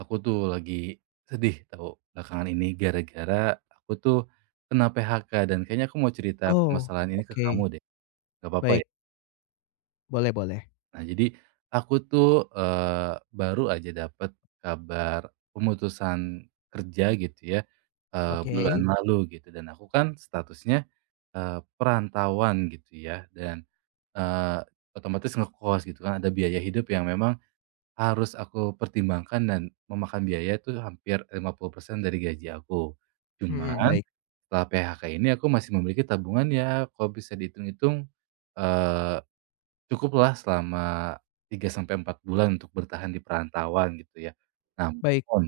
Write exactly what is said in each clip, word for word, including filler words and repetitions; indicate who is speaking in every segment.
Speaker 1: Aku tuh lagi sedih tahu belakangan ini gara-gara aku tuh kena P H K dan kayaknya aku mau cerita
Speaker 2: Oh,
Speaker 1: permasalahan ini ke kamu
Speaker 2: oke.
Speaker 1: deh, gak apa-apa
Speaker 2: Baik,
Speaker 1: ya?
Speaker 2: boleh boleh.
Speaker 1: Nah jadi aku tuh eee, baru aja dapat kabar pemutusan kerja gitu ya, eee, bulan
Speaker 2: Oke,
Speaker 1: Hmm. lalu gitu dan aku kan statusnya, eee, perantauan gitu ya dan, eee, otomatis ngekos gitu kan ada biaya hidup yang memang harus aku pertimbangkan dan memakan biaya itu hampir lima puluh persen dari gaji aku.
Speaker 2: mhm,
Speaker 1: Cuman,
Speaker 2: baik
Speaker 1: setelah P H K ini aku masih memiliki tabungan ya, kalau bisa dihitung-hitung, eee, cukuplah selama tiga sampai empat bulan untuk bertahan di perantauan gitu ya. Mmm.
Speaker 2: baik.
Speaker 1: Namun,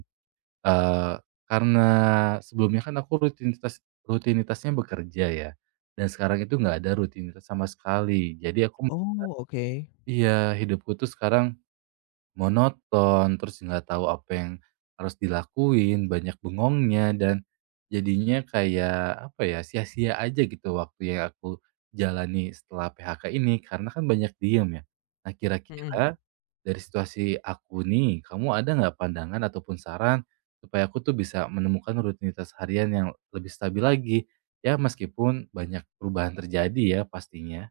Speaker 1: eee, karena sebelumnya kan aku rutinitas rutinitasnya bekerja ya, dan sekarang itu nggak ada rutinitas sama sekali. Jadi aku,
Speaker 2: Oh, oke.
Speaker 1: iya, hidupku tuh sekarang monoton, terus nggak tahu apa yang harus dilakuin, banyak bengongnya, dan jadinya kayak, apa ya, sia-sia aja gitu waktu yang aku jalani setelah P H K ini, karena kan banyak diem ya. Nah,
Speaker 2: Mhm.
Speaker 1: kira-kira dari situasi aku nih, kamu ada nggak pandangan ataupun saran supaya aku tuh bisa menemukan rutinitas harian yang lebih stabil lagi? Ya, meskipun banyak perubahan terjadi ya pastinya.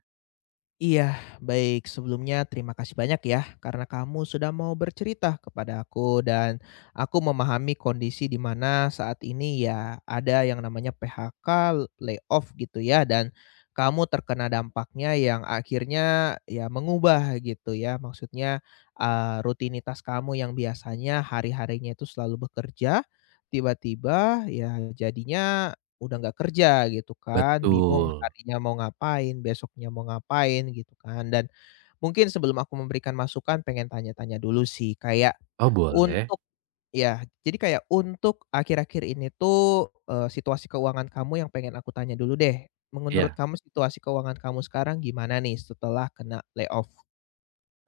Speaker 2: Iya, baik. Sebelumnya terima kasih banyak ya karena kamu sudah mau bercerita kepada aku dan aku memahami kondisi di mana saat ini ya ada yang namanya P H K, layoff gitu ya dan kamu terkena dampaknya yang akhirnya ya mengubah gitu ya. Maksudnya uh, rutinitas kamu yang biasanya hari-harinya itu selalu bekerja tiba-tiba ya jadinya udah nggak kerja gitu kan, bingung
Speaker 1: Betul.
Speaker 2: harinya mau ngapain, besoknya mau ngapain gitu kan, dan mungkin sebelum aku memberikan masukan pengen tanya-tanya dulu sih kayak
Speaker 1: Oh, boleh?
Speaker 2: untuk ya, jadi kayak untuk akhir-akhir ini tuh, eee, situasi keuangan kamu yang pengen aku tanya dulu deh. Menurut
Speaker 1: Iya.
Speaker 2: kamu situasi keuangan kamu sekarang gimana nih setelah kena layoff?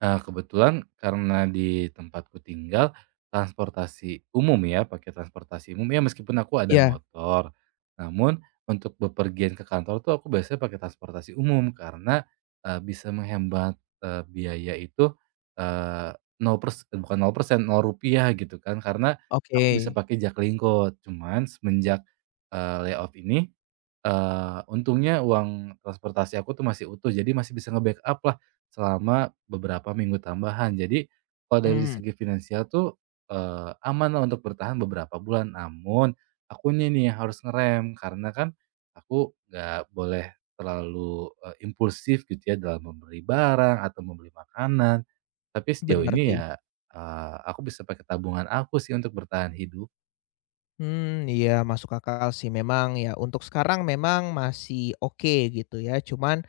Speaker 1: Eee, kebetulan karena di tempatku tinggal transportasi umum ya, pakai transportasi umum ya meskipun aku ada
Speaker 2: Iya,
Speaker 1: motor, namun untuk bepergian ke kantor tuh aku biasanya pakai transportasi umum karena, eee, bisa menghemat, eee, biaya itu, eee, nol pers bukan nol persen nol rupiah gitu kan, karena
Speaker 2: oke.
Speaker 1: aku bisa pakai Jaklingko. Cuman semenjak, eee, layoff ini. Eee, untungnya uang transportasi aku tuh masih utuh, jadi masih bisa nge-backup lah selama beberapa minggu tambahan. Jadi, kalau dari
Speaker 2: Mmm,
Speaker 1: segi finansial tuh, eee, aman lah untuk bertahan beberapa bulan. Namun, akunya nih yang harus ngerem, karena kan aku nggak boleh terlalu, eee, impulsif gitu ya dalam membeli barang atau membeli makanan. Tapi sejauh
Speaker 2: bener
Speaker 1: ini
Speaker 2: sih.
Speaker 1: ya, eee, aku bisa pakai tabungan aku sih untuk bertahan hidup.
Speaker 2: Mmm, iya masuk akal sih memang ya untuk sekarang memang masih oke gitu ya, cuman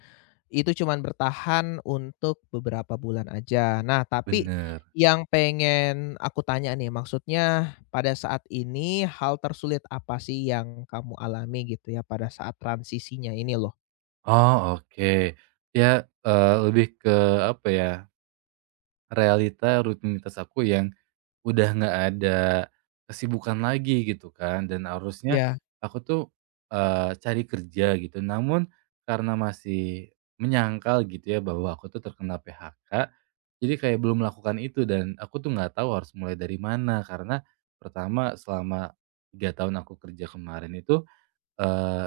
Speaker 2: itu cuman bertahan untuk beberapa bulan aja. Nah, tapi
Speaker 1: Bener.
Speaker 2: yang pengen aku tanya nih, maksudnya pada saat ini hal tersulit apa sih yang kamu alami gitu ya pada saat transisinya ini loh?
Speaker 1: Oh, oke. Ya, eee, lebih ke apa ya, realita rutinitas aku yang udah nggak ada kesibukan lagi gitu kan, dan harusnya
Speaker 2: Ya,
Speaker 1: aku tuh, eee, cari kerja gitu. Namun karena masih menyangkal gitu ya bahwa aku tuh terkena P H K, jadi kayak belum melakukan itu dan aku tuh nggak tahu harus mulai dari mana. Karena pertama selama tiga tahun aku kerja kemarin itu, Eee,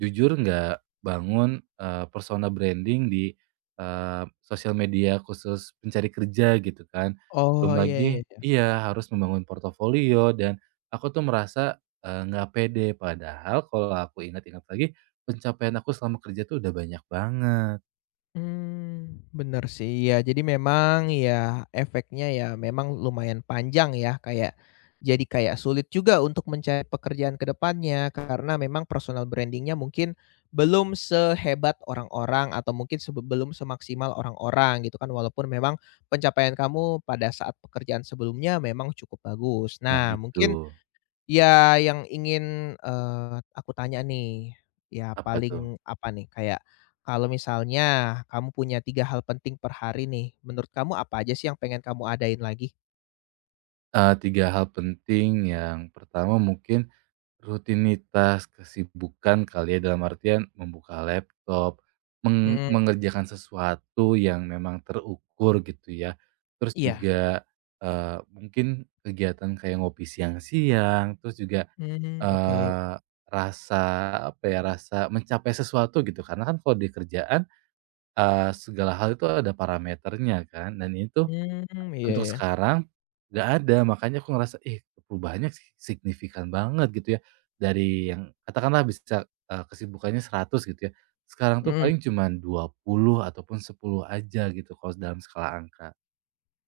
Speaker 1: jujur nggak bangun, eee, persona branding di, eee, sosial media khusus pencari kerja gitu kan. Belum
Speaker 2: oh, iya iya.
Speaker 1: lagi iya, harus membangun portofolio dan aku tuh merasa, eee, nggak pede. Padahal kalau aku ingat-ingat lagi, pencapaian aku selama kerja tuh udah banyak banget.
Speaker 2: Mmm, bener sih, ya. Jadi memang ya efeknya ya memang lumayan panjang ya, kayak jadi kayak sulit juga untuk mencari pekerjaan ke depannya karena memang personal branding-nya mungkin belum sehebat orang-orang atau mungkin sebe belum semaksimal orang-orang gitu kan, walaupun memang pencapaian kamu pada saat pekerjaan sebelumnya memang cukup bagus.
Speaker 1: Nah
Speaker 2: Nah
Speaker 1: itu.
Speaker 2: mungkin ya, yang ingin, eee, aku tanya nih, ya
Speaker 1: Apa tuh?
Speaker 2: paling apa nih, kayak kalau misalnya kamu punya tiga hal penting per hari nih, menurut kamu apa aja sih yang pengen kamu adain lagi?
Speaker 1: Eee, tiga hal penting, yang pertama mungkin rutinitas kesibukan kali ya, dalam artian membuka laptop, meng
Speaker 2: Mhm,
Speaker 1: mengerjakan sesuatu yang memang terukur gitu ya. Terus
Speaker 2: iya.
Speaker 1: juga, eee, mungkin kegiatan kayak ngopi siang-siang, terus juga,
Speaker 2: Mmm, oke.
Speaker 1: eee, rasa apa ya, rasa mencapai sesuatu gitu. Karena kan kalau di kerjaan, eee, segala hal itu ada parameternya kan, dan itu
Speaker 2: Mmm, iya
Speaker 1: untuk
Speaker 2: iya.
Speaker 1: sekarang, nggak ada, makanya aku ngerasa, ih perubahannya si signifikan banget gitu ya, dari yang katakanlah bisa, eee, kesibukannya seratus gitu ya, sekarang tuh
Speaker 2: Mhm.
Speaker 1: paling cuman dua puluh ataupun sepuluh aja gitu kalau dalam skala angka.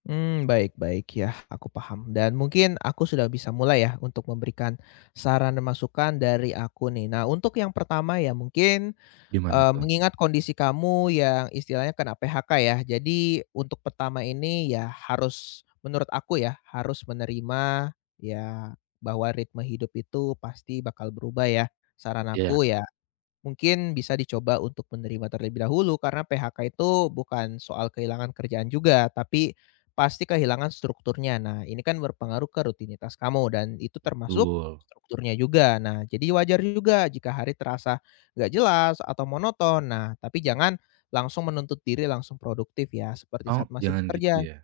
Speaker 2: Mmm, baik baik, ya aku paham dan mungkin aku sudah bisa mulai ya untuk memberikan saran dan masukan dari aku nih. Nah, untuk yang pertama ya mungkin
Speaker 1: Gimana
Speaker 2: Eee,
Speaker 1: tuh?
Speaker 2: mengingat kondisi kamu yang istilahnya kena P H K ya, jadi untuk pertama ini ya harus menurut aku ya, harus menerima ya bahwa ritme hidup itu pasti bakal berubah ya. Saran
Speaker 1: Iya,
Speaker 2: aku ya mungkin bisa dicoba untuk menerima terlebih dahulu karena P H K itu bukan soal kehilangan kerjaan juga, tapi pasti kehilangan strukturnya. Nah, ini kan berpengaruh ke rutinitas kamu dan itu termasuk
Speaker 1: betul.
Speaker 2: strukturnya juga. Nah, jadi wajar juga jika hari terasa nggak jelas atau monoton. Nah, tapi jangan langsung menuntut diri langsung produktif ya, seperti
Speaker 1: Oh,
Speaker 2: saat masih
Speaker 1: jangan gitu
Speaker 2: bekerja.
Speaker 1: ya?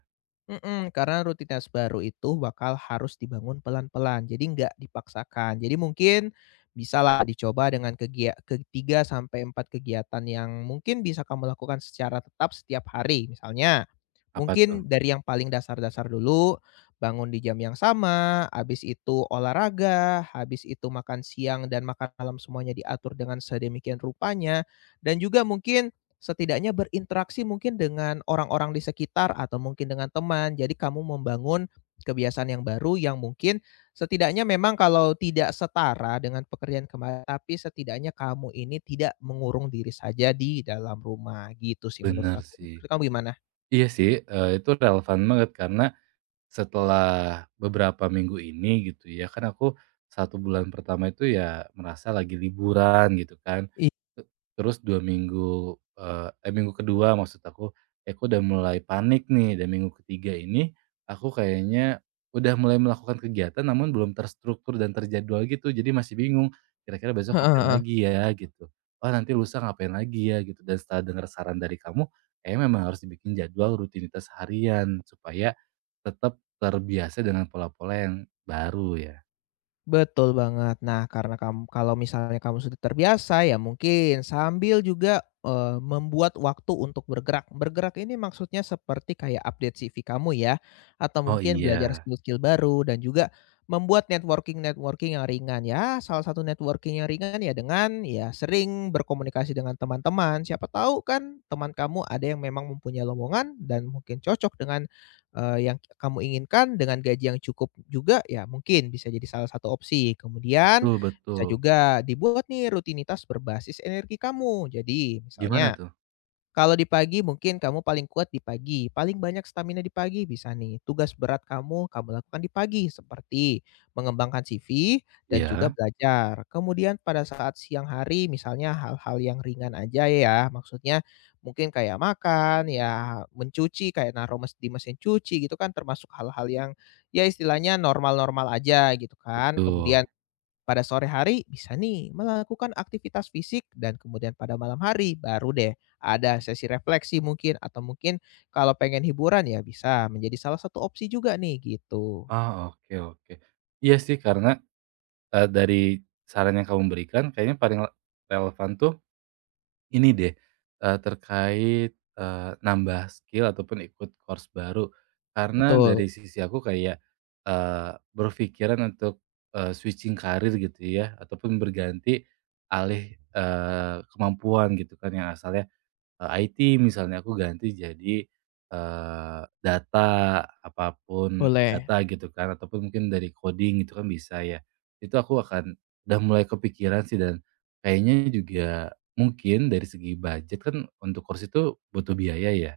Speaker 2: Mhm, karena rutinitas baru itu bakal harus dibangun pelan-pelan, jadi nggak dipaksakan. Jadi mungkin bisalah dicoba dengan kegia ketiga sampai empat kegiatan yang mungkin bisa kamu lakukan secara tetap setiap hari. Misalnya,
Speaker 1: Apa tuh?
Speaker 2: mungkin dari yang paling dasar-dasar dulu, bangun di jam yang sama, habis itu olahraga, habis itu makan siang dan makan malam semuanya diatur dengan sedemikian rupanya, dan juga mungkin setidaknya berinteraksi mungkin dengan orang-orang di sekitar atau mungkin dengan teman. Jadi kamu membangun kebiasaan yang baru yang mungkin setidaknya memang kalau tidak setara dengan pekerjaan kemarin, tapi setidaknya kamu ini tidak mengurung diri saja di dalam rumah, gitu sih menurut
Speaker 1: Bener
Speaker 2: aku.
Speaker 1: sih.
Speaker 2: Menurut kamu gimana?
Speaker 1: Iya sih, eee, itu relevan banget karena setelah beberapa minggu ini gitu ya, kan aku satu bulan pertama itu ya merasa lagi liburan gitu kan. Te terus dua minggu, eee, eh, minggu kedua maksud aku, ya aku udah mulai panik nih dan minggu ketiga ini aku kayaknya udah mulai melakukan kegiatan namun belum terstruktur dan terjadwal gitu. Jadi masih bingung, kira-kira besok ngapain lagi ya gitu, oh nanti lusa ngapain lagi ya gitu. Dan setelah dengar saran dari kamu, kayaknya memang harus dibikin jadwal rutinitas harian supaya tetap terbiasa dengan pola-pola yang baru ya?
Speaker 2: Betul banget. Nah, karena kamu kalau misalnya kamu sudah terbiasa, ya mungkin sambil juga, eee, membuat waktu untuk bergerak. Bergerak ini maksudnya seperti kayak update C V kamu ya, atau
Speaker 1: Oh
Speaker 2: mungkin belajar
Speaker 1: iya.
Speaker 2: skill-skill baru dan juga membuat networking-networking yang ringan. Ya, salah satu networking yang ringan ya dengan ya sering berkomunikasi dengan teman-teman. Siapa tahu kan teman kamu ada yang memang mempunyai lowongan dan mungkin cocok dengan eee, yang kamu inginkan dengan gaji yang cukup juga, ya mungkin bisa jadi salah satu opsi. Kemudian
Speaker 1: Betul
Speaker 2: bisa
Speaker 1: betul.
Speaker 2: juga dibuat nih rutinitas berbasis energi kamu. Jadi misalnya
Speaker 1: Gimana tuh?
Speaker 2: kalau di pagi mungkin kamu paling kuat di pagi, paling banyak stamina di pagi bisa nih. Tugas berat kamu, kamu lakukan di pagi seperti mengembangkan C V dan juga
Speaker 1: Iya,
Speaker 2: belajar. Kemudian pada saat siang hari misalnya hal-hal yang ringan aja ya, maksudnya mungkin kayak makan, ya mencuci, kayak naruh mes- di mesin cuci gitu kan termasuk hal-hal yang ya istilahnya normal-normal aja gitu kan.
Speaker 1: betul.
Speaker 2: Kemudian pada sore hari bisa nih melakukan aktivitas fisik dan kemudian pada malam hari baru deh ada sesi refleksi mungkin atau mungkin kalau pengen hiburan ya bisa menjadi salah satu opsi juga nih gitu.
Speaker 1: Oh, oke oke. Iya sih karena, eee, dari saran yang kamu berikan kayaknya paling relevan tuh ini deh, eee, terkait, eee, nambah skill ataupun ikut course baru. Karena
Speaker 2: Betul,
Speaker 1: dari sisi aku kayak, eee, berpikiran untuk, eee, switching karir gitu ya, ataupun berganti alih, eee, kemampuan gitu kan, yang asalnya Eee, I T misalnya aku ganti jadi, eee, data, apapun
Speaker 2: boleh,
Speaker 1: data gitu kan ataupun mungkin dari coding gitu kan bisa ya. Itu aku akan udah mulai kepikiran sih dan kayaknya juga mungkin dari segi budget kan untuk kursi itu butuh biaya ya.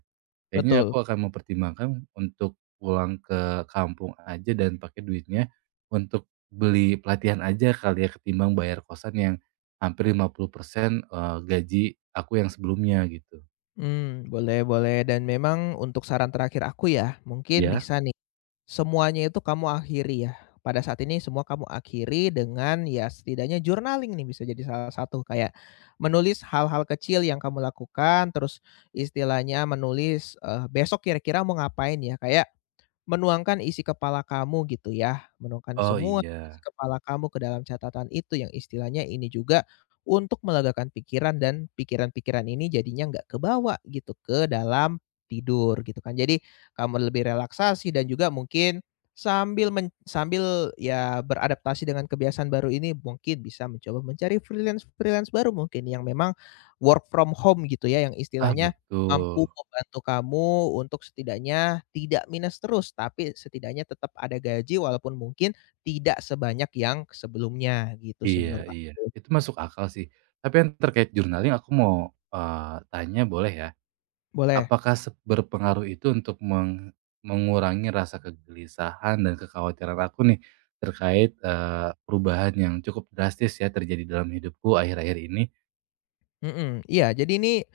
Speaker 1: Kayaknya
Speaker 2: betul.
Speaker 1: aku akan mempertimbangkan untuk pulang ke kampung aja dan pakai duitnya untuk beli pelatihan aja kali ya ketimbang bayar kosan yang hampir lima puluh persen, eee, gaji aku yang sebelumnya gitu.
Speaker 2: Mmm, boleh boleh dan memang untuk saran terakhir aku ya mungkin
Speaker 1: Iya?
Speaker 2: bisa semuanya itu kamu akhiri ya, pada saat ini semua kamu akhiri dengan ya setidaknya journaling nih bisa jadi salah satu, kayak menulis hal-hal kecil yang kamu lakukan, terus istilahnya menulis, eee, besok kira-kira mau ngapain ya, kayak menuangkan isi kepala kamu gitu ya, menuangkan
Speaker 1: Oh
Speaker 2: semua isi
Speaker 1: iya.
Speaker 2: kepala kamu ke dalam catatan itu yang istilahnya ini juga untuk melegakan pikiran dan pikiran-pikiran ini jadinya nggak kebawa gitu ke dalam tidur gitu kan. Jadi kamu lebih relaksasi dan juga mungkin sambil men sambil ya beradaptasi dengan kebiasaan baru ini mungkin bisa mencoba mencari freelance-freelance baru mungkin yang memang work from home gitu ya, yang
Speaker 1: Ah,
Speaker 2: istilahnya
Speaker 1: betul.
Speaker 2: mampu membantu kamu untuk setidaknya tidak minus terus, tapi setidaknya tetap ada gaji walaupun mungkin tidak sebanyak yang sebelumnya, gitu sih
Speaker 1: Iya
Speaker 2: menurut
Speaker 1: iya.
Speaker 2: aku.
Speaker 1: Itu masuk akal sih. Tapi yang terkait journaling aku mau, eee, tanya boleh ya?
Speaker 2: Boleh?
Speaker 1: Apakah se berpengaruh itu untuk meng mengurangi rasa kegelisahan dan kekhawatiran aku nih terkait, eee, perubahan yang cukup drastis ya terjadi dalam hidupku akhir-akhir ini?
Speaker 2: Mhm, iya jadi ini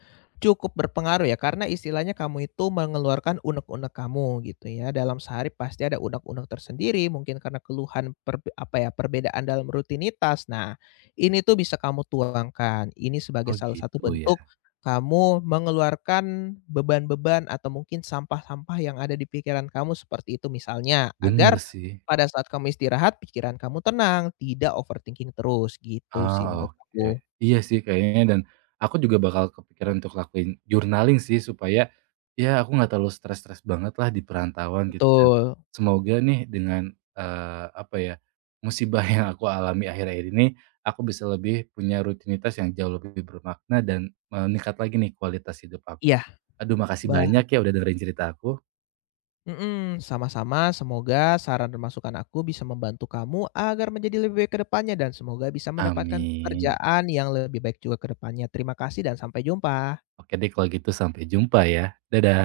Speaker 2: cukup berpengaruh ya karena istilahnya kamu itu mengeluarkan unek-unek kamu gitu ya. Dalam sehari pasti ada unek-unek tersendiri mungkin karena keluhan perbe apa ya, perbedaan dalam rutinitas. Nah, ini tuh bisa kamu tuangkan. Ini sebagai
Speaker 1: Oh
Speaker 2: salah satu
Speaker 1: gitu ya.
Speaker 2: bentuk kamu mengeluarkan beban-beban atau mungkin sampah-sampah yang ada di pikiran kamu seperti itu misalnya, agar
Speaker 1: Bener sih.
Speaker 2: pada saat kamu istirahat pikiran kamu tenang, tidak overthinking terus gitu sih
Speaker 1: Ah
Speaker 2: menurut aku.
Speaker 1: oke. Iya sih kayaknya dan aku juga bakal kepikiran untuk lakuin journaling sih supaya ya aku nggak terlalu stres-stres banget lah di perantauan gitu dan
Speaker 2: Betul.
Speaker 1: semoga nih dengan eee, apa ya, musibah yang aku alami akhir-akhir ini, aku bisa lebih punya rutinitas yang jauh lebih bermakna dan meningkat lagi nih kualitas hidup aku.
Speaker 2: Iya.
Speaker 1: Aduh makasih
Speaker 2: Bah
Speaker 1: banyak ya udah dengerin cerita aku.
Speaker 2: mhm, sama-sama semoga saran dan masukan aku bisa membantu kamu agar menjadi lebih baik ke depannya dan semoga bisa mendapatkan
Speaker 1: Amin.
Speaker 2: pekerjaan yang lebih baik juga ke depannya. Terima kasih dan sampai jumpa.
Speaker 1: Oke deh kalau gitu sampai jumpa ya. Dadah.